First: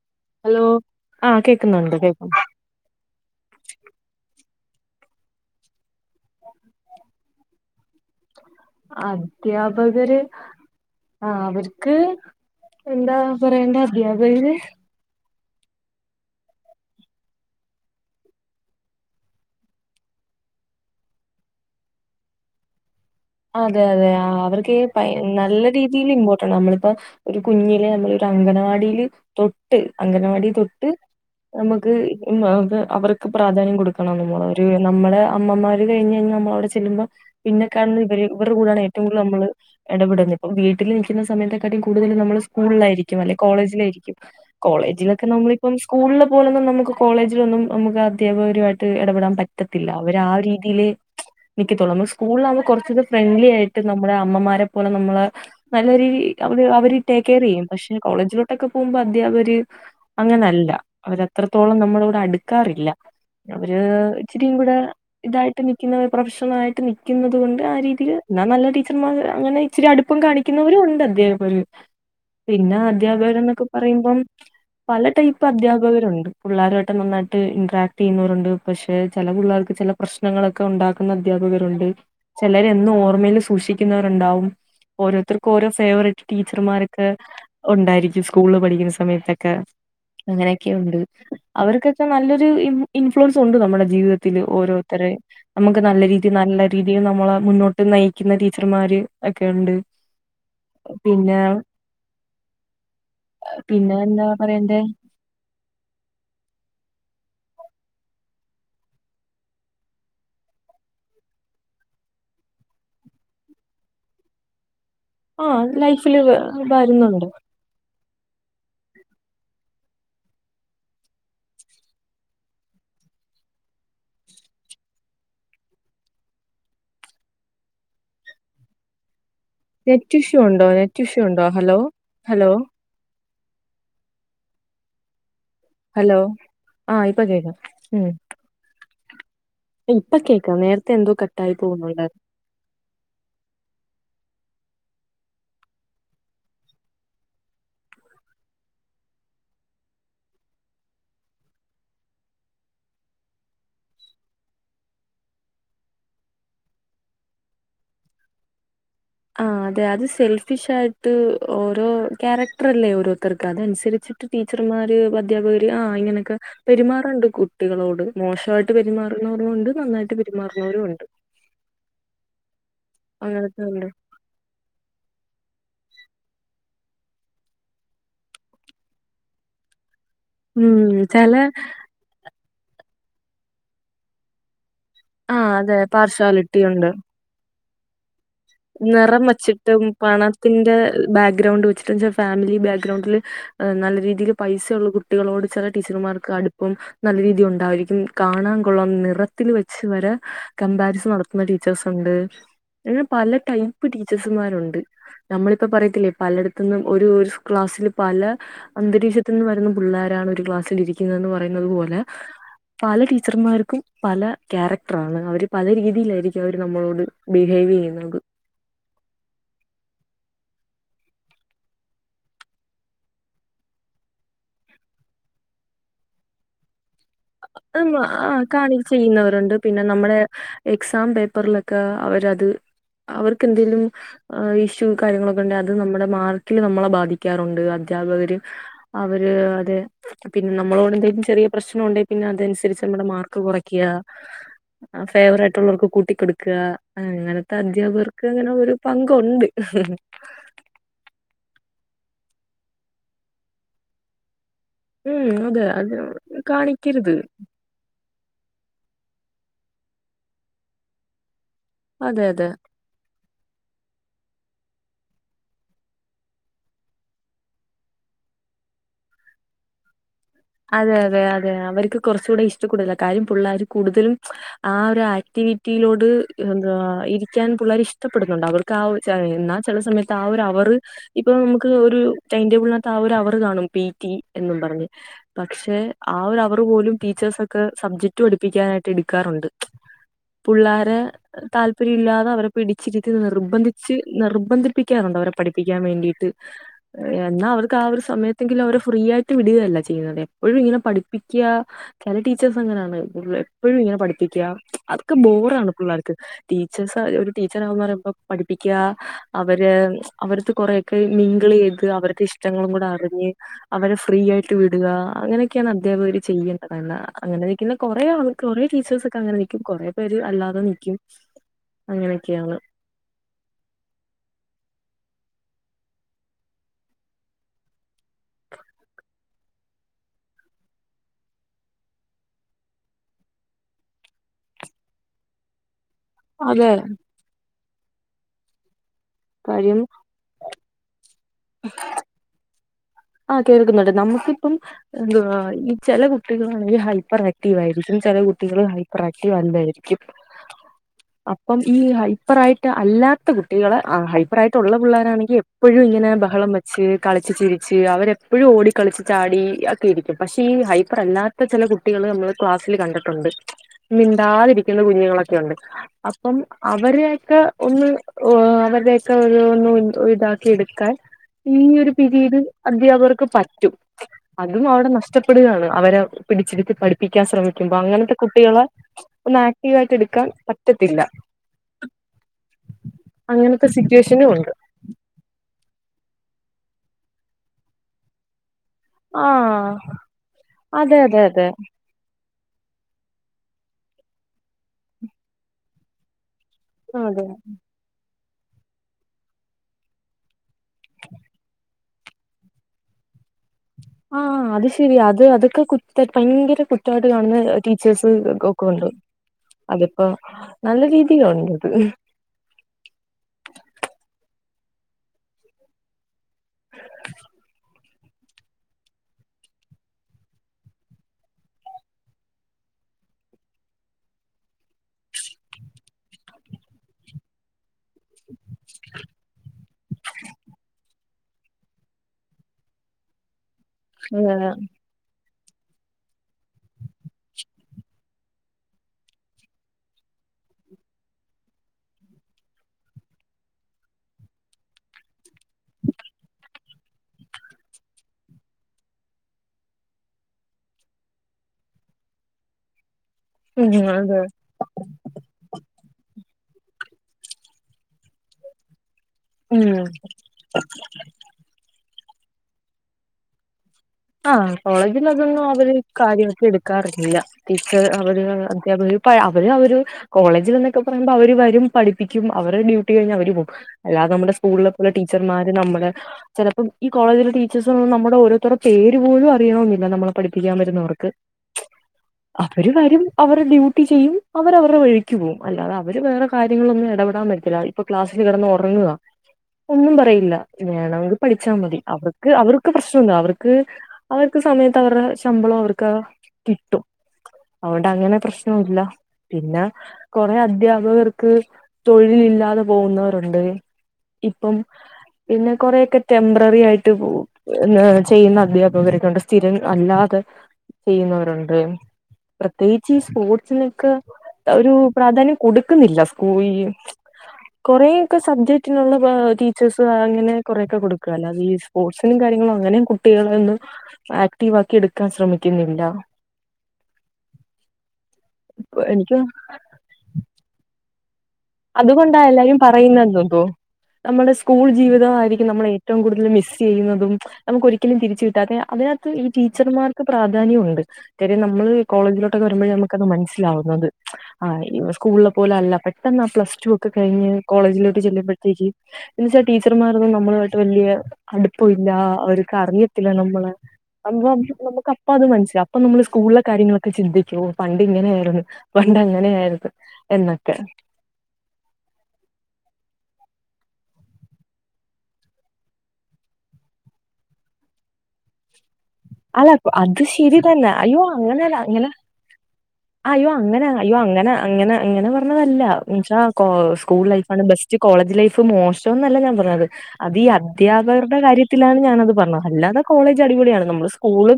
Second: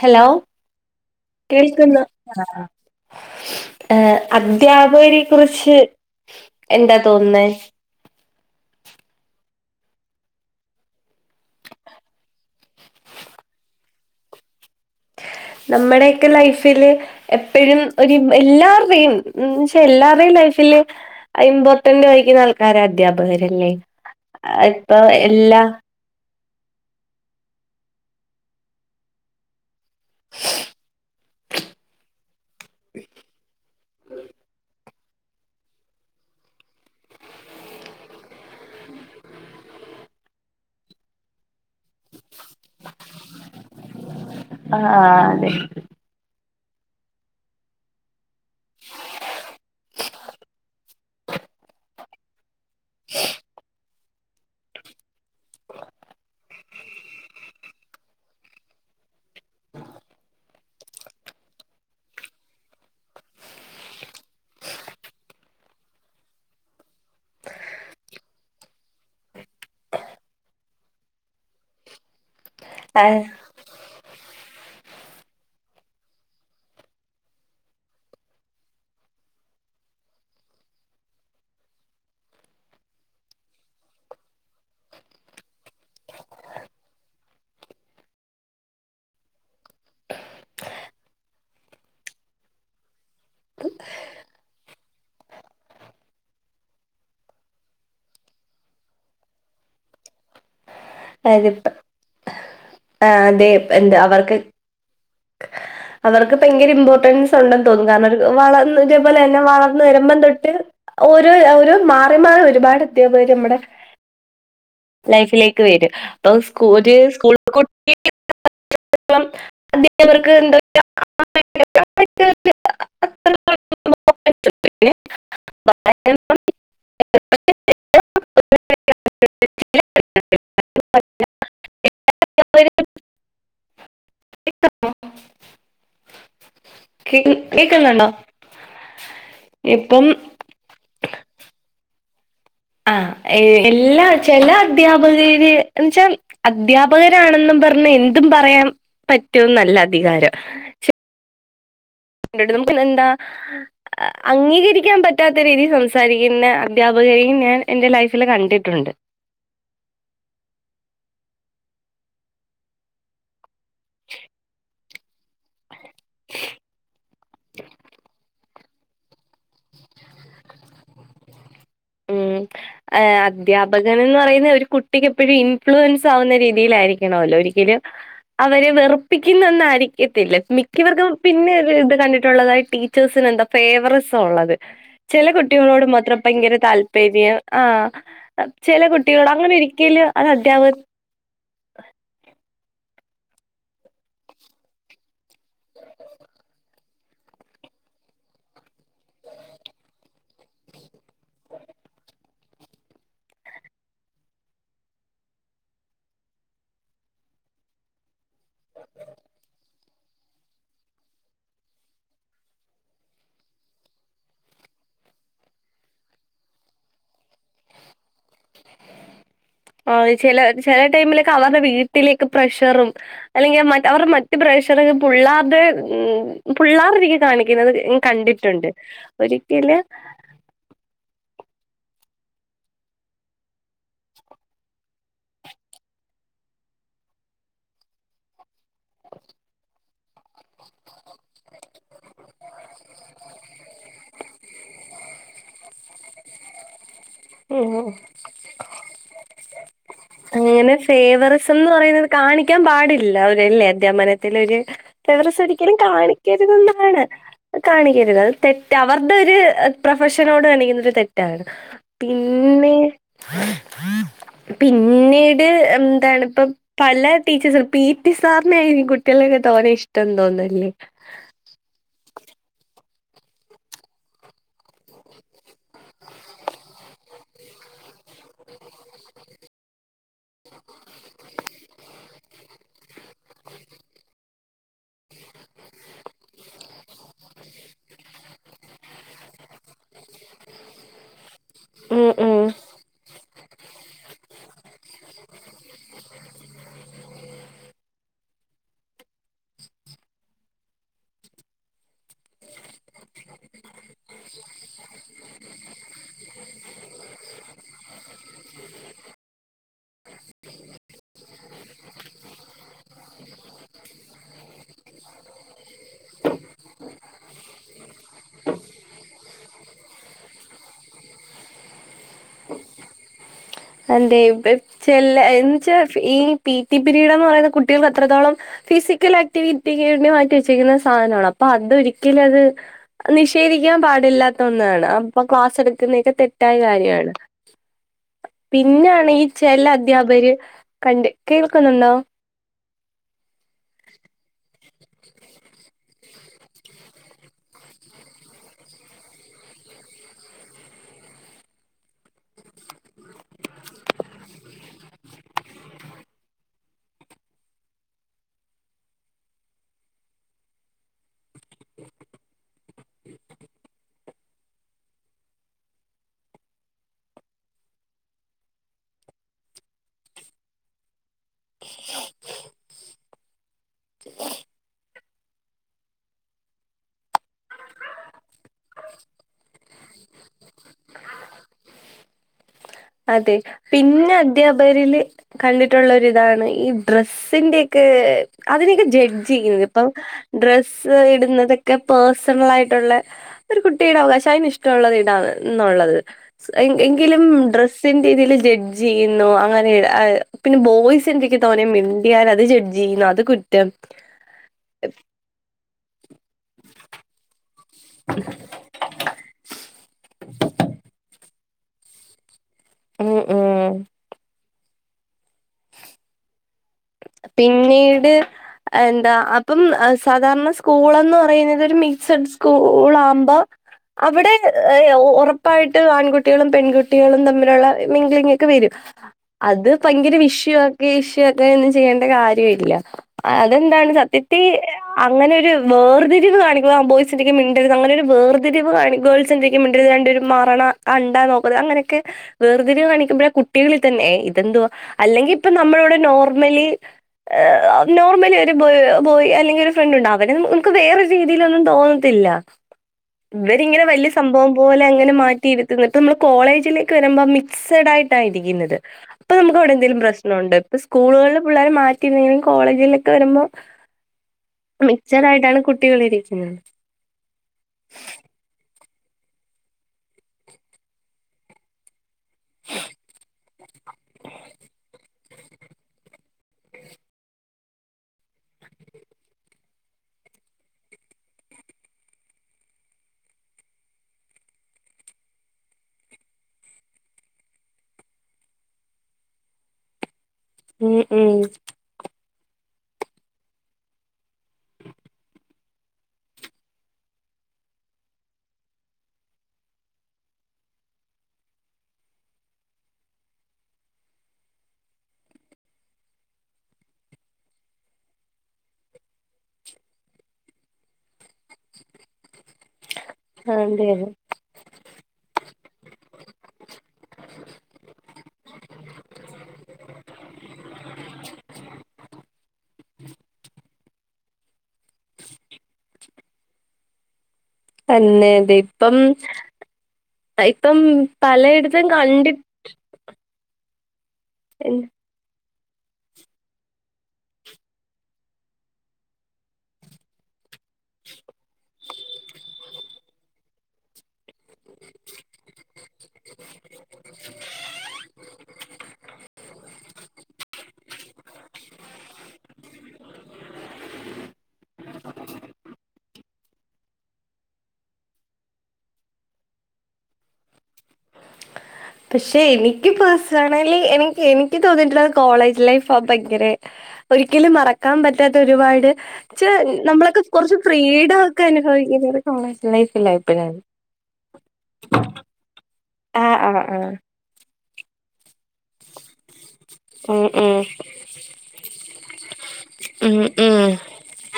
Hello ആഹ് കേക്കുന്നുണ്ട് കേൾക്കുന്നു കേക്കുന്നു പറാ പറാ അഹ് അദ്ധ്യാപകരെ കുറിച്ച് എന്താ തോന്നുന്നേ? അദ്ധ്യാപകര്? ആഹാ അവര്ക്ക് എന്താ പറയേണ്ടേ? അദ്ധ്യാപകര്? നമ്മടെയെക്കെ ലൈഫില് എപ്പെഴും ഒരു എല്ലാവർയും മ് എന്നുവെച്ച എല്ലാവർയും ലൈഫില് ഇമ്പോർട്ടന്റ് വയിക്കുന്ന ആൾക്കാര അധ്യാപകരല്ലേ അതെ ഇപ്പ എല്ലാ തില് ഇമ്പോർട്ടൺ അമ്മളിപ്പോ ഒരു കുഞ്ഞിലെ അമ്മളോരു അങ്കനവാടിയില് തൊട്ട- ട്ട് അംഗനവാടി തൊട്ട് നമ്മക്ക് ഉം അത് അവർക്ക് പ്രാധാന്യം കൊടുക്കണം നമ്മള ഒരു നമ്മടെ അമ്മമാര് കഴിഞ്ഞ് ഴിഞ്ഞ നമ്മള അവിടെ ചെല്ലുമ്പോ പിന്നെ കാണന്നത് ഇവര് ഇവറുടെ കൂടയാണ് ഏറ്റവും കൂടുതല് അമ്മള് എടപെടുന്നെ ഇപ്പോം വീട്ടില് നികിന്ന സമയത്തെക്കാട്ടി കൂടുതല് നമ്മള് സ്കുളിലായിരിക്കും അല്ലെ കോളേജിലായിരിക്കും കോളേജിലൊക്കെ ആഹ് അതെ നമ്മളിപ്പം സ്കൂളിലെ പോലൊന്നും നമുക്ക് കോളേജിലൊന്നും അമുക്ക് അധ്യാപകരുവായിട്ട് എടപെടാം പറ്റത്തില്ല അവര് ആ ഒര് രീതിയില് - നിക്കിത്തോള് അന്ന് സ്കൂൾളാകുമ്പോ കൊറച്ചക്കെ ഫ്രണ്ട്ലി ആയിട്ട് നമ്മുടെ അമ്മമാരെ പോലെ നമ്മള് നല്ലരീതി അവര് അവര് ടേക്ക് കെയർ ചെയ്യും പക്ഷെ കോളേജിലോട്ടൊക്കെ പോകുമ്പോ അധ്യാപകര് അങ്ങനല്ല അവരത്രത്തോളം നമ്മളൊട് അട്ക്കാറില്ല. അവര് ഇച്ചിരികുടെ ഇതായിട്ട് നിക്കുന്നവര് പ്രൊഫഷണൽ ആയിട്ട് നിക്കുന്നത് കൊണ്ട് ആയിരീ ത്തിര് എന്നാ നല്ല ടീച്ചർമാർ അങ്ങനെ ഇച്ചിരി അടുപ്പം കാണിക്കുന്നവരും ഉണ്ട് അധ്യാപകര് പിന്നെ ആഹ് അധ്യാപകര് എന്നൊക്കെ പറയുമ്പം പല ടൈപ്പ് അധ്യാപകരുണ്ട് പുള്ളാരുവാട്ട് നന്നായിട്ട് ഇന്റ്രാക്ട് ചെയ്യുന്നവരുണ്ട് പക്ഷെ ചെല പുള്ളാർക്ക് ചെല- പ്രശ്നങ്ങളൊക്കെ ഉണ്ടാക്കുന്ന അധ്യാപകരുണ്ട് ചെലര് ന്നു ഓർമ്മേല് സൂക്ഷിക്കുന്നവരുണ്ടാവും ഓരോത്തർക്കും ഓരോ ഫേവററ്റ് ടീച്ചർമാരക്കെ ഒണ്ടായിരിക്കും സ്കൂള് പഠിക്കുന്ന സമയത്തെക്കെ അങ്ങനെക്കെയുണ്ട്. അവർക്കൊക്കെ നല്ലൊരു ഇൻ ഇൻഫ്ലുവൻസ് ഒണ്ട് നമ്മുടെ ജീവിതത്തില് ഓരോരുത്തരെ - നമക്ക് നല്ല രീതി നല്ല രീതിയിൽ നമ്മള മുന്നോ- ട്ട് നയിക്കുന്ന ടീച്ചർമാര് എക്കെ ഒണ്ട് പിന്നാ അതിപ്പ ആഹ് അതെ അഹ് എന്താ പിന്നാ എന്നാ അവർക്ക് പറയണ്ടെ [inaudible] അവർക്ക് പയിങ്കര ഇമ്പോർട്ടൻസ് ഉണ്ടെന്ന് തോന്നും കാരണര് വളർന്ന് ഇതേപോലെ തന്നെ വളർന്ന് വരുമ്പം തൊട്ട് ഓരോ ഓ ഓരോ മാറി മാറി ഒരുപാട് അധ്യാപകര് അമ്മടെ ലൈഫിലേക്ക് ആഹ് വരും ലൈഫില് തോ വ- സ്കൂര് വരുന്നുണ്ട് [unintelligible] ളം അധ്യാപകർക്ക് എന്തൊ [unintelligible] [unintelligible] നെറ്റ് ഇഷ്യൂ ഒണ്ടോ നെറ്റ് ഇഷ്യൂ ഒണ്ടോ ഹലോ ഹലോ കേക്കാമോ ഹലോ ആഹ് ഇപ്പൊ കേൾ കേക്കാം കേക്കുന്നോണ്ടോ [inaudible] ഇപ്പ കേക്കാം നേരത്തെ എന്തോ കട്ടായി പോകുന്നുണ്ടയി ആഹ് എൽ എല്ലാ ചെല അദ്ധ്യാപകര് എന്നച്ചാൽ അദ്ധ്യാപകരാണെന്നും പർഞ്ഞ് എന്തും പറയാം പറ്റുന്നല്ല അധികാരം എന്റട് നമുക്ക് ഇന്ന് എന്താ [unintelligible] അംഗീകരിക്കാൻ പറ്റാത്ത രീതിയി സംസാരിക്കുന്ന അധ്യാപകരെയും ഞാൻ എന്റെ ലൈഫില് കണ്ടിട്ടുണ്ട് ആഹ് അതെ അത് സെൽഫിഷായിട്ട് ഓരോ ക്യാരക്ടർ അല്ലേ ഓരോത്തർക്ക് അതൻസരിച്ച് ടീച്ചർമാര് അധ്യാപകര് ആഹ് ഇങ്ങനെയൊക്കെ പെരുമാറണ്ട് കുട്ടികളോട് മോശയി - ട്ട് പെരുമാറുന്നൊരു ഒണ്ട് നന്നായിട്ട് പെരുമാറുന്നൊരു ഒണ്ട് ഉം ആഹ് അങ്ങനത്തെ ഉണ്ട് അദ്ധ്യാപകൽന്ന് പറയുന്ന ഒരു കു- കുട്ടിക്ക് എപ്പഴും ഇൻഫ്ലുവൻസ് ആവുന്ന രീതിയിലായിരിക്കണല്ലോ ഒരിക്കലും അവരെ വെറുപ്പിക്കുന്നന്നായിരി - ക്കാത്തില്ല ഉം മിക്കവർക്കും ചില പിന്നെ ഒരി ഇത് കണ്ടിട്ടുള്ളതായി ടീച്ചേഴ്സിന് എന്താ ഫേവറിസോള്ളത് ചെല ആഹ് അതെ കുട്ടികളോട് മാത്രം പൈങ്കരെ പാർഷ്യാലിറ്റി ഉണ്ട് ര്യ ആഹ് ചെല നിറം കുട്ടിയോട് അങ്ങനെ വച്ചിട്ടും ഇരിക്കല് പണത്തിന്റെ അത്ധ്യാപകര് ബാക്ക്ഗ്രൗണ്ട് വെച്ചിട്ട് ഫാമിലി ബാക്ക്ഗ്രൗണ്ടില് നല്ലരീതില് പൈസയോള്ള കു- കുട്ടികളോട് ചെല ടീച്ചർമാർക്ക് അടുപ്പം നല്ല രീതി ഉണ്ടായിരിക്കും കാണൻ കൊള്ളാം നിറത്തിൽ വെച്ച് വരെ കമ്പാരിസൺ നട- ത്തുന്നാ ടീച്ചേഴ്സ് ഉണ്ട് അങ്ങനെ പലടൈപ്പ് ടീച്ചേഴ്സുമാരുണ്ട് നമ്മളിപ്പപറയത്തില്ലേ പലയിടത്തുന്നും ഒരുഒര്ക്ലാസ്സില് പല അന്തരീക്ഷത്ത്ന്ന് വരുന്ന പുള്ളാരാണ് ഒരു ക്ലാസ്സിലിരിക്കുന്നെന്ന് പറയുന്നത്പോലെ പല ടീച്ചർമാർക്കും പല ക്യാരക്ടറാണ് അവര് പലരീതിയിലായിരിക്കും അവര് നമ്മളോട് ബിഹേവെയ്യുന്നത് ആഹ് ചെലചെലടൈമിലൊക്കെ അവർടെ വീട്ടിലേക്ക്പ്രഷറും അല്ലെങ്കിമറ്റ് അവർടെ മറ്റു ബ്രയിഷറ് പുള്ളാർടെ ഉം പുള്ളാർരിക്ക് ആഹ് മ്മാ ആഹ് കാണിചെയ്യുന്നവരുണ്ട് ഒരിക്കല് പിന്നെനമ്മുടെ എക്സാംപേപ്പർളൊക്ക അവരത് അവർക്ക്എന്തേലും ആഹ് ഇഷ്യു കാര്യങ്ങളൊക്കെ ഇണ്ടേ അത് നമ്മുടെ മാർക്കില്നമ്മളെ ബാധിക്കാറുണ്ട് അധ്യാപകര് അവര് അതെ പിന്നെ നമ്മളോട് എന്തെങ്കി ചെറിയ പ്രശ്നംഉണ്ടേ പിന്നെ അതൻസരിച്ച് അമ്മടെമാർക്ക്കുറയ്ക്ക ഫേവറേറ്റുള്ളോൽക്ക്കൂട്ടിക്കൊടുക്ക ആഹ് അങ്ങനത്തെ അധ്യാപകർക്ക് അങ്ങനെഒരുപങ്കൊണ്ട് അങ്ങനെ ഫേവറിസംന്ന് പറയുന്നത് കാണിക്കാൻ പാടില്ല അവരല്ലേ അദ്ധ്യാപനത്തിലൊര് ഉം ഫ്രേവറിസം അതെ ഒരിക്കലും അത് കാണിക്കരുത് എന്നാണ് കാണിക്കരുത് കാണിക്കരുത് അത് തെറ്റ് അവർടെ ഒര് പ്രൊഫഷനോട് കാണിക്കുന്ന ഒരു തെറ്റാണ് അതെ അതെ പിന്നെ [unintelligible] പിന്നീട് എന്താണ്ഇപ്പം പല ടീച്ചേഴ്സിനും പി ടി സാറിനെ ഇ കുട്ടിളൊക്കെ തോനഇഷ്ടംതോന്ന് അതെ അതെ അതെ അവർക്ക് കുറച്ചൂടെ ഇഷ്ടംകൂടല കാര്യം പുള്ളേര് കൂടുതലും ആഹ് ഒരു ആക്ടിവിറ്റിയിലോട് എന്തുവ ഇരിക്കാൻ പുള്ളേര് ഇഷ്ടപ്പെടുന്നുണ്ട് അവൾ ക്കഓവ് ചകയ്യുംന്നാ ചെലസമയത്ത് ആഹ് ഒര് അവറ് ഇപ്പം നമ്മക്ക് ഒരു ടൈംടേബിളിനകത്ത് ആഹ് ഒര് അവറ്കാണും പീ റ്റി എന്നും പറഞ്ഞ് പക്ഷെ ആഹ് ഒരു അവ റുംപോലും ടീച്ചേഴ്സൊക്കെ സബ്ജക്റ്റു പഠിപ്പിക്കാനായിട്ട് എട്ക്കാറുണ്ട് പുള്ളാരേ ഉം താല്പര്യംഇല്ലാതെ ഉം അവരെപിടിച്ചിരുത്തി നിർബന്ധി ച്ച് നിർബന്ധിപ്പിക്കാറുണ്ട് അവരെ പഠിപ്പിക്കാൻവേണ്ടിയിട്ട് എന്നാ അവർക്ക് ആഹ് ഒരു സമയത്തെങ്കിലും അവരെ ഫ്രീ ആയിട്ട് വിടുകയല്ല ചെയ്യുന്നതേ എപ്പൊഴും ഇങ്ങനെ പഠിപ്പിക്ക്യ ചെല ടീച്ചേഴ്സ് അങ്ങനെയാണ് എപ്പഴും ഇങ്ങനെ പഠിപ്പിക്ക്യ അതൊക്കെ ബോറാണ്പിള്ളേര്ക്ക് ടീച്ചേഴ്സ് ആക ഒരു ടീച്ചറാകാന്ന് പറയുമ്പോ പഠിപ്പിക്ക അവര് അവർത്ത് കൊറെ ക്കെ മിംഗിളെ ചെയ്ത് അവരുടെ ഇഷ്ടങ്ങളും കൂടെ അറിഞ്ഞ് അവരെ ഫ്രീ ആയിട്ട് വിടുക അങ്ങനെയൊക്കേണ് അധ്യാപകര് ചെയ്യേണ്ടതന്ന അങ്ങനെ നിക്കിന്ന കുറെആൾ കുറെേടീച്ചേഴ്സൊക്കെ അങ്ങനെനിക്കും കുറേ പര് അല്ലാതെനിക്കും അങ്ങനെയൊക്കേണ് എന്തേയും പേർ ചെല എന്ന്വച്ച ഫീഈ പീ റ്റി പിരീഡംന്ന് പറയുന്ന കുട്ടികൾക്ക് അത്രത്തോളം ഫിസിക്കലാആക്ടിവിറ്റികീർണി മാറ്റി വെച്ചിക്കിന്ന സാധനമാണ് അപ്പൊ അതൊരിക്കലും അത് നിഷേധിക്കാൻ പാടില്ലാത്ത ഒന്നാണ് അപ്പൊ ക്ലാസ്സ് എടുക്കുന്നതേക്കെ തെറ്റായ അതെ കാര്യമാണ് പിന്നാണ് ഈ ചെല കാര്യം അധ്യാപകര് കണ്ട് കേൾക്കുന്നുണ്ടോ ആഹ് കേൾക്കുന്നുണ്ട് നമ്മക്കിപ്പം എന്തുവാ ഈ ചെലകുട്ടികളാണെങ്കി ഹൈപ്പർ ആക്റ്റീവ് ആയിരിക്കും ചെല കുട്ടികള് ഹൈപ്പർആക്റ്റീവ് അല്ലായിരിക്കും [inaudible] അപ്പം ഈ ഹൈപ്പറായിട്ട് അല്ലാത്ത കുട്ടികളെ അഹ് ഹൈപ്പറായിട്ടുള്ള പിള്ളോരാണെങ്കി എ പ്പഴുംഇങ്ങനെ ബഹളംവെച്ച് കളിച്ച് ചിരി ച്ച് അവരെപ്പഴും ഓടികളിച്ച്ചാടി ഒക്കെ ഇരിക്കും പക്ഷെ ഈ ഹൈപ്പറല്ലാത്ത ചെല കു ട്ടികള് നമ്മള് ക്ലാസ്സില് കണ്ടിട്ടുണ്ട് മിണ്ടാതിരിക്കുന്ന കുഞ്ഞുങ്ങളൊക്കെയുണ്ട് അപ്പം അവരോക്കെ ഒന്ന് അവര്ടെക്കെ ഒതുഒന്നുഎന്തോഇതാക്കി എടുക്കാൻ ഈ ഒരു പിരീഡ് അദ്ധ്യാപകർക്ക്പറ്റും അതും അവടെ നഷ്ടപ്പെടുകയാണ് അവരെ പിടിച്ചികെട്ടിപഠിപ്പിക്കാൻ ശ്രമിക്കുമ്പോ അങ്ങനത്തെകുട്ടികളെ ഒന്ന് ആക്റ്റീവായിട്ട് എടുക്കാൻ പറ്റത്തില്ല അതെ അങ്ങനത്തെ പിന്ന സിറ്റുവേഷനും അധ്യ ഉണ്ട് പകരില് കണ്ടിട്ടോള്ളൊരിതാണ് ഈ ഡ്രസ്സിന്റെക്കെ അതെനിക്ക്‌ ജഡ്ജ് ചെയ്യുന്ന ആഹ് ഇപ്പം അതെ ഡ്രസ്സ് അതെ അതെ ഇടുന്നതെക്കെ പേഴ്സണലായിട്ടുള്ള ഒര് കുട്ടീടെ അവകാശ അയ്ന് ഇഷ്ടോള്ളത് ഇടാന്നുള്ളത് എങ്ക് എങ്കിലും അതെ ഡ്രസ്സിന്റെതില് ജഡ്ജ് ചെയ്യുന്നു അങ്ങനെ അ പിന്നെ ബോയ്സ് എന്റെക്കെ തോനെ മിണ്ടിയാലത് ജഡ്ജ് ചെയ്യുന്നു അത് കുറ്റം ആഹ് അത് ശെരിയാ അത് അതെക്കെ കുറ്റവയിട്ട് ഭയങ്കര കുറ്റവായിട്ട് കാണുന്ന അ ടീച്ചേഴ്സ് അ പ്പ ഒണ്ട് അതിപ്പോ നല്ല രീതിയിലോണ്ടത് ഉം ഉം പിന്നീട് എന്താ അപ്പം അ സാധാർണ സ്കൂളെന്ന് പറയുന്നത് ഒരു മിക്സഡ് സ്കൂളാവ്മ്പ അവിടെ അ ഒ ഒറപ്പായിട്ട് ആൺകുട്ടികളും പെൺകുട്ടികളും തമ്മിലൊള്ള മിങ്ലിം ഒക്കെ വെരും അത് പയ്ങ്കര വിഷ്യവാക്കി ഇഷ്യു ആക്കി അത്രെയൊന്നും ചെയ്യേണ്ട കാര്യവില്ല അ അതെന്താണ് സത്യത്തി അങ്ങനൊര് വേർതിരിവ് കാണിക്കുമ്പ ആ ബോയ്സിന്റ്ക്കെ മിണ്ടരുത് അങ്ങനൊര് വേർതിരിവ് കാണിക്ക്‌മ്പ സന്തെഹ്യമ്ണ്ട് രണ്ട് പേരും മാറണ ആ ഇണ്ടാ നോക്കുവത് അങ്ങനെക്കെ വേർതിരിവ് കാണിക്കുമ്പഴ കുട്ടികളിൽ തന്നെ ഇതെന്തുവാ അല്ലെങ്കി ഇപ്പം നമ്മളോട് നോർമലി അ അത നോർമലി ഒര് ബോയ് ബോയി അല്ലെങ്കി ഒര് ഫ്രണ്ട് ഉണ്ടാ അവരെ നമു നമ്ക്ക് വേറൊരു രീതിയിലൊന്നും തോന്ന ത്തില്ല ഉം ഇവരിങ്ങനെ വലിയ അതെ സംഭവം ഓലെ അങ്ങന മാറ്റിയിരുത്ത്ന്ന് പ്പ നമ്മള് കോളേജിലേക്ക് വരുമ്പം മിക്സഡ് ആയിട്ട ഇരിക്ക്‌ന്നത് ഇപ്പ നമ്ക്ക് ഇവിട ഉം എന്തെലും പ്രശ്നോണ്ട് ഇപ്പ സ്കൂള്കളില് പുള്ളാരെ മാറ്റിരുന്നെങ്കിലും കോളേജിലെക്കെ വരുമ്പോ ആഹ് മിക്സഡ് കോളേജിലതൊന്നും ആയിട്ടാണ് അവര് കുട്ടികൾ കാര്യാട്ട് ഒക്കെ ഇരിക്കുന്നത് എടുക്കാറില്ല ടീച്ചറ് അവര് അവ അധ്യാപകരും ഇപ്പ അവര് അവര് കോളേജ്ന്നെക്കെ പറയുമ്പ അവര് വരും പഠിപ്പിക്കും അവരെ ഡ്യൂട്ടി കഴിഞ്ഞാ അവര് പോം അല്ലാത നമ്മടെ സ്കൂൾലെ പോല ടി ടീച്ചർമാര് നമ്മള് ചെലപ്പോ ഈ കോളജില ടീച്ചേഴ്സും നമ്മുടെ ഓരോര്ത്തര പേര് പോലും അറിയണോന്നില്ല നമ്മള പഠിപ്പിക്കാം വരുന്നവർക്ക് [inaudible] അവര് വരും അവര ഡ്യൂട്ടി ചെയ്യും അവര അവരുട വഴിക്ക് പോവും അല്ലാതവര് വേറെ കാര്യങ്ങളില് ഒന്നും ഇടപെടാൻ വരുത്തില്ല ഇപ്പ ക്ലാസ്സില് കെടന്ന് ഒറങ്ങുക ഒന്നും പറയില്ല ഉം വേണോങ്കി ഉം പഠിച്ച മതി അവർക്ക് അവർക്ക് പ്രശ്നംന്ത അവർക്ക് ക്ക് അവർക്ക് സമയത്തവരുടെ ശമ്പളം അവർക്ക കിട്ടും അവിട അങ്ങനെ പ്രശ്ണോല്ല പിന്ന കൊറെ അധ്യാപകർക്ക് തൊഴിലില്ലാതെ പോവുന്നവരോണ്ട് ഇപ്പം പിന്നെ കൊറെയെക്കെ റ്റെംപറെറി ആയിട്ട് പോവും എന്ന് ചെയ്യുന്ന അധ്യാപകരെക്കെ ഒണ്ട് സ്ഥിരം അല്ലാതെ ചെയ്യുന്നവരോണ്ടെ പ്രതേകിച്ച് ഈ സ്പോർട്സിനെക്ക അതെ അതെ ഒരു പ്രാധാന്യം കൊടുക്ക്‌ന്നില്ല സ്കൂയ്യ് കൊറെക്ക സബ്ജക്റ്റിനുള്ള ബാ ടീച്ചേഴ്സ് അങ്ങനെ കൊറെക്കെ കൊടുക്കാൻല ലീവ്സ് പോർട്സിലും കാര്യങ്ങള്ലും അങ്ങനെയും കുട്ടികളെ ഒന്നും ആക്റ്റീവാക്കി എടുക്കാൻ ശ്രമിക്കുന്നില്ല തന്നെ തെ ഇപ്പം എനിക്ക് അ ഇപ്പം പലെ അതുകൊണ്ടാ എല്ലാരും പറയുന്നതുംപ്പോ നമ്മുടെ സ്കൂൾ ജീവിതവായിരിക്കും നമ്മളെ ഏറ്റവും കൂടുതല് മിസ്സ് ചെയ്യുന്നതും നമുക്കൊരിക്കലും തിരിച്ചു കിട്ടാത്തെ അതിനാത്ത് ഈ ടീച്ചർമാർക്ക് പ്രാധാന്യവോ ത് കാര്യം നമ്മള് കോളേജിലോട്ടൊക്കെ വരുമ്പഴെ നമുക്കത് മനസ്സിലാവുന്നത് ആഹ് ഇ സ്കൂൾല പോലല്ല പെട്ടെന്ന പ്ലസ് ടു ഒക്ക കഴിഞ്ഞ് കോളേജിലോട്ട് ചെല്ലുമ്പഴ്ത്തേക്ക് എന്ന് വെച്ചാ ടീച്ചർമാർക്കൊന്നു നമ്മളുവായിട്ട് വല്യ അടുപ്പവില്ല അവര്ക്ക് അറിയത്തില്ല നമ്മള അത് നമുക്ക് നമുക്കപ്പാത് മനസിലാവും അപ്പ നമ്മള് സ് സ്കൂളില കാര്യങ്ങളൊക്കെ ചിന്തിക്കുവോ പണ്ട് ഇങ്ങനെയായിരുന്നു പണ്ടങ്ങനെയായിരുന്നു എന്നൊക്കെ പക്ഷെ എനിക്ക് പേഴ്സണലി എനിക്ക് എനിക്ക് തോന്നിട്ടുള്ളത് കോളേജ് ലൈഫ് ആ ഭയങ്കരെ ഒരിക്കലും മറക്കാം പറ്റാത്ത ഒരുപാട് ച്ച് അല്ല അത് നമ്മളക്ക ശരി കൊറച്ച് തന്നെ. അയ്യോ ഫ്രീഡോക്കെ അങ്ങനെയല്ല. അങ്ങനെ അനുഭവിക്കുന്നത് കോളേജ് ലൈഫില അയ്യോ ഇപ്പ ഞാന് അങ്ങനെ അയ്യോ അങ്ങനെ അങ്ങനെ അങ്ങന പറഞ്ഞ ഇതല്ല ആഹ് ആഹ് സ്കൂൾ ലൈഫാണ് ബെസ്റ്റ് കോളേജ് ലൈഫ് മോശം എന്നല്ല ഞാൻ പറഞ്ഞത്. അത് ഉം ഈ ഉം അധ്യാപകരുടെ കാര്യത്തിലാണ് ഞാനത് പറഞ്ഞത് അല്ലാതെ ഉം കോളേജ് അടിപൊളിയാണ് ഉം നമ്മൾ. സ്കൂള്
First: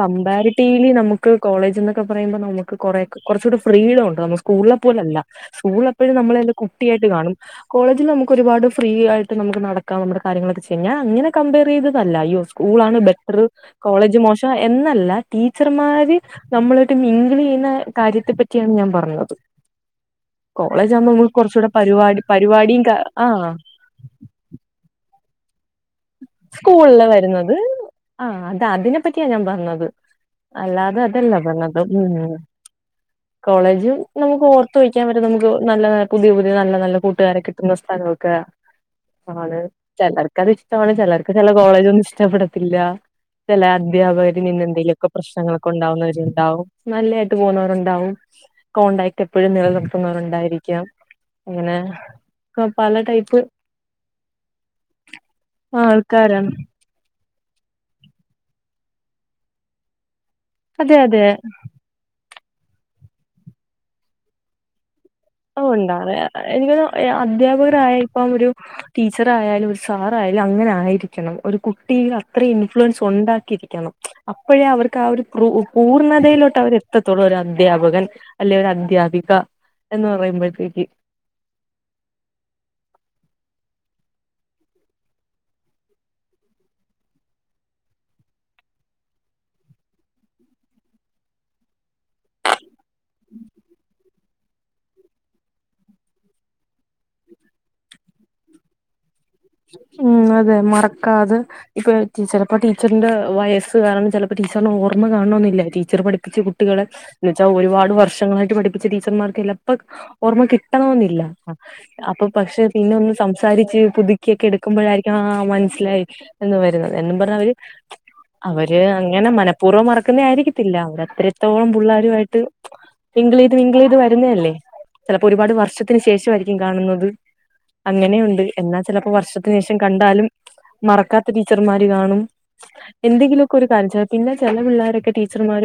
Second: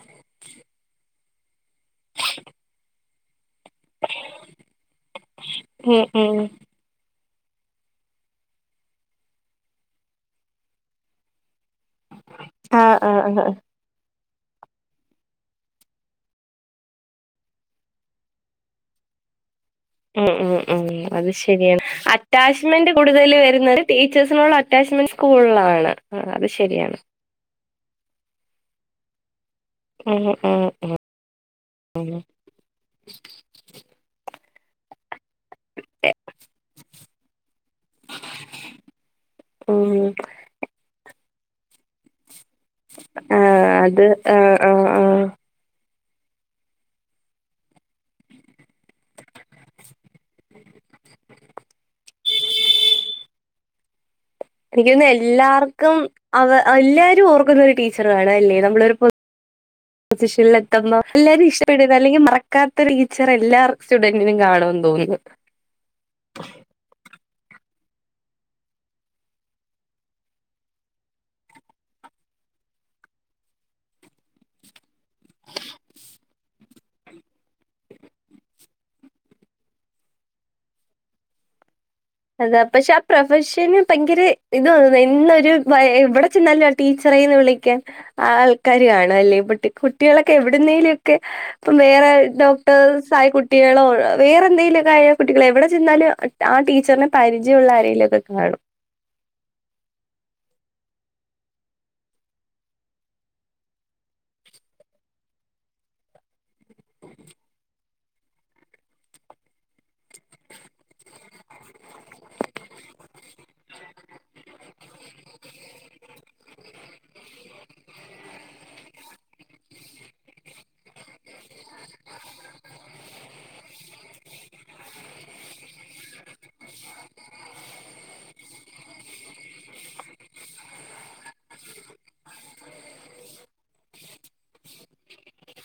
കമ്പാരിറ്റീവ്ലി നമുക്ക് കോളേജ് എന്നൊക്കെ പറയുമ്പോ നമുക്ക് കുറെ കുറച്ച കൂടെ ഫ്രീയില ഉണ്ട് നമ്മ സ്കൂളിലെ പോലെ അല്ല സ്കൂളില ഉം എപ്പോഴും ഉം നമ്മളെറെ കുട്ടിയായിട്ട് കാണും. കോളേജിൽ നമുക്ക് ഒരുപാട് ഫ്രീ ആയിട്ട് നമുക്ക് നടക്കാം നമ്മ കാര്യങ്ങളൊക്കെ ചെയ്യിഞ്ഞാ അങ്ങനെ കമ്പയർ ചെയ്തല്ല ഈ സ്കൂളാണ് ആഹ് ആഹ് ബെറ്റർ ആഹ് കോളേജ് മോ ശം എന്നല്ല ടീച്ചർമാര് നമ്മളായിട്ട് മിങ്ങലെ ചെയ്യുന്ന കാര്യത്തെ പറ്റിയാണ് ഞാൻ പറഞ്ഞത്. ഉം ഉം ഉം കോളേജ് ആകുമ്പോ അത് നമുക്ക് കുറച്ചുകൂടെ ശരിയാണ് പരിപാടി പരിപാടിയും അറ്റാച്ച്മെന്റ് കൂടുതൽ ആഹ് വരുന്ന ടീച്ചേഴ്സിനുള്ള അറ്റാമെന്റ് സ്കൂളിലാണ്. ആഹ് അത് ശരിയാണ്. സ്കൂളില് വരുന്നത് ആ അത അതിനെ പറ്റിയാ ഞാൻ പറഞ്ഞത്. ഉം ഉം അല്ലാതെ അതല്ല പറഞ്ഞതും ഉ ഉം കോളേജും. നമുക്ക് ഓർത്ത് വഴിക്കാൻ വരെ നമുക്ക് നല്ല പുതിയ പുതിയ നല്ല നല്ല കൂട്ടുകാരൊട്ടും കുന്ന സ്ഥലൊക്കൊണ് ഉം ചിലർക്കത് ഇഷ്ടമാണ് ചിലർക്ക് ചില കോളേജ ഒന്നും ഇഷ്ടപ്പെട ചില ആഹ് അത് അധ്യാപകരി ആഹ് ആഹ് നിന്നെന്തെങ്കിലുമൊക്കെ ആഹ് പ്രശ്നങ്ങള ഉണ്ടാവുന്നവരുണ്ടാവും നല്ലായിട്ട് പോകുന്നവരുണ്ടാവും. കോടാക്ട് എപ്പോഴും നിലനിർത്തുന്നവരുണ്ടായിരിക്കാം. എങ്ങനെ പല ടൈപ്പ് എനിക്കൊന്ന് എല്ലാവർക്കും അവ ആൾക്കാരാണ് എല്ലാവാരും ഓർക്കുന്ന ഒരു ടീ ഏവരും ഒരു പോളിസിയും എ അതെ തുടരുന്ന അതെ എല്ല വാരുംഇഷ്ടപെടുനനാ അല്ലെങ്കിൽ മറക്കാത്ത ടീച്ചർ എല്ലാ സ്റ്റുഡന്റിനും കാണുമന്ന് തോന്നുന്നു. ഉണ്ടാ അ എനിക്കൊ അധൃപകര്യ ഇപ്പം ഒരു ടീച്ചറ ആായാലും ഒരു സാറ ആയാലും അങ്ങനെ ആയിരിക്കണം ഒരു കുട്ടിൽ അത്ര ഇൻഫ്ലുവൻസ് ഉണ്ടാക്കിയിരിക്കും. അപ്പോഴേ അവർക്ക് ആ ഒരു പൂർണ്ണതയിലോട്ട് അവരെ ഇത്തത്തോളം ഒരു അധ്യാപകൻ അല്ലെ ഒരു അദ്ധ്യാപിക എന്ന് പറയുമ്പോഴത്തേക്ക് അതെ പക്ഷെ ആ പ്രൊഫഷന് ഭയങ്കര ഇത് തന്നുന്നു ഇന്നൊരു ഇവിടെ ചെന്നാലും. ടീച്ചറന്ന് വിളിക്കാൻ ആ ആൾക്കാര ആണ അല്ലേ ഇട്ടി കുട്ടികളൊക്കെ എവിടുന്നേലും ഒക്കെ ഇപ്പം വേറെ ഡോക്ടേഴ്സ് ആയ കുട്ടികളോ വേറെ എന്തെങ്കിലുമക്കെ ആ കുട്ടികളോ എവിടെ ചെന്നാലും ആ ടീ ടിചാർ പരിചയള്ള ആരെങ്കിലൊക്കെ കാണും. ഉം അതെ മറക്ക അത് ഇപ്പൊ ചിലപ്പോ ടീച്ചറിന്റെ വയസ്സ് കാരണം ചിലപ്പോ ടീച്ചറിനെ ഓർമ്മ കാണൊന്നില്ല ടീച്ചർ പഠിപ്പിച്ചച്ച് കുട്ടികളെ എന്നുവച്ച് ൽ ഒരുപാട് വർഷങ്ങളായിട്ട് പഠിപ്പിച്ച ടീച്ചർമാർക്ക് ചിലപ്പോ ഓർമ്മ കിട്ടണമെന്നില്ല അപ്പൊ പക്ഷെ പിന്നെ ഒന്ന് സംസാരിച്ച് പുതി പുതുക്കിയ ഒക്കെ എടുക്കുമ്പോഴായിരിക്കും ആ മനസ്സിലായി. എന്ന് വരുന്നത് എന്നും പറഞ്ഞാ അവര് അവര് അങ്ങനെ മനഃപൂർവം മറക്കുന്നേ ആയിരിക്കത്തില്ല അവര്ത്രത്തോളം പിള്ളരുയിട്ട് വിംഗിൾ ചെയ്ത് വിംഗിൾ ചെയ്ത് വരുന്നതല്ലേ ചിലപ്പോ ഒരുപാട് വർഷത്തിന് ശേഷംമായിരിക്കും കാണുന്നത്. അങ്ങനെയുണ്ട് എന്നാൽ ചിലപ്പോ വർഷത്തിന് ശേഷം കണ്ടാലും മറക്കാത്ത ടീച്ചർമാര് കാണും. എന്തെങ്കിലൊക്കെ ഒരു കാര്ം പിന്നെ ചില പിള്ളോരൊക്കെ ടീച്ചർമാര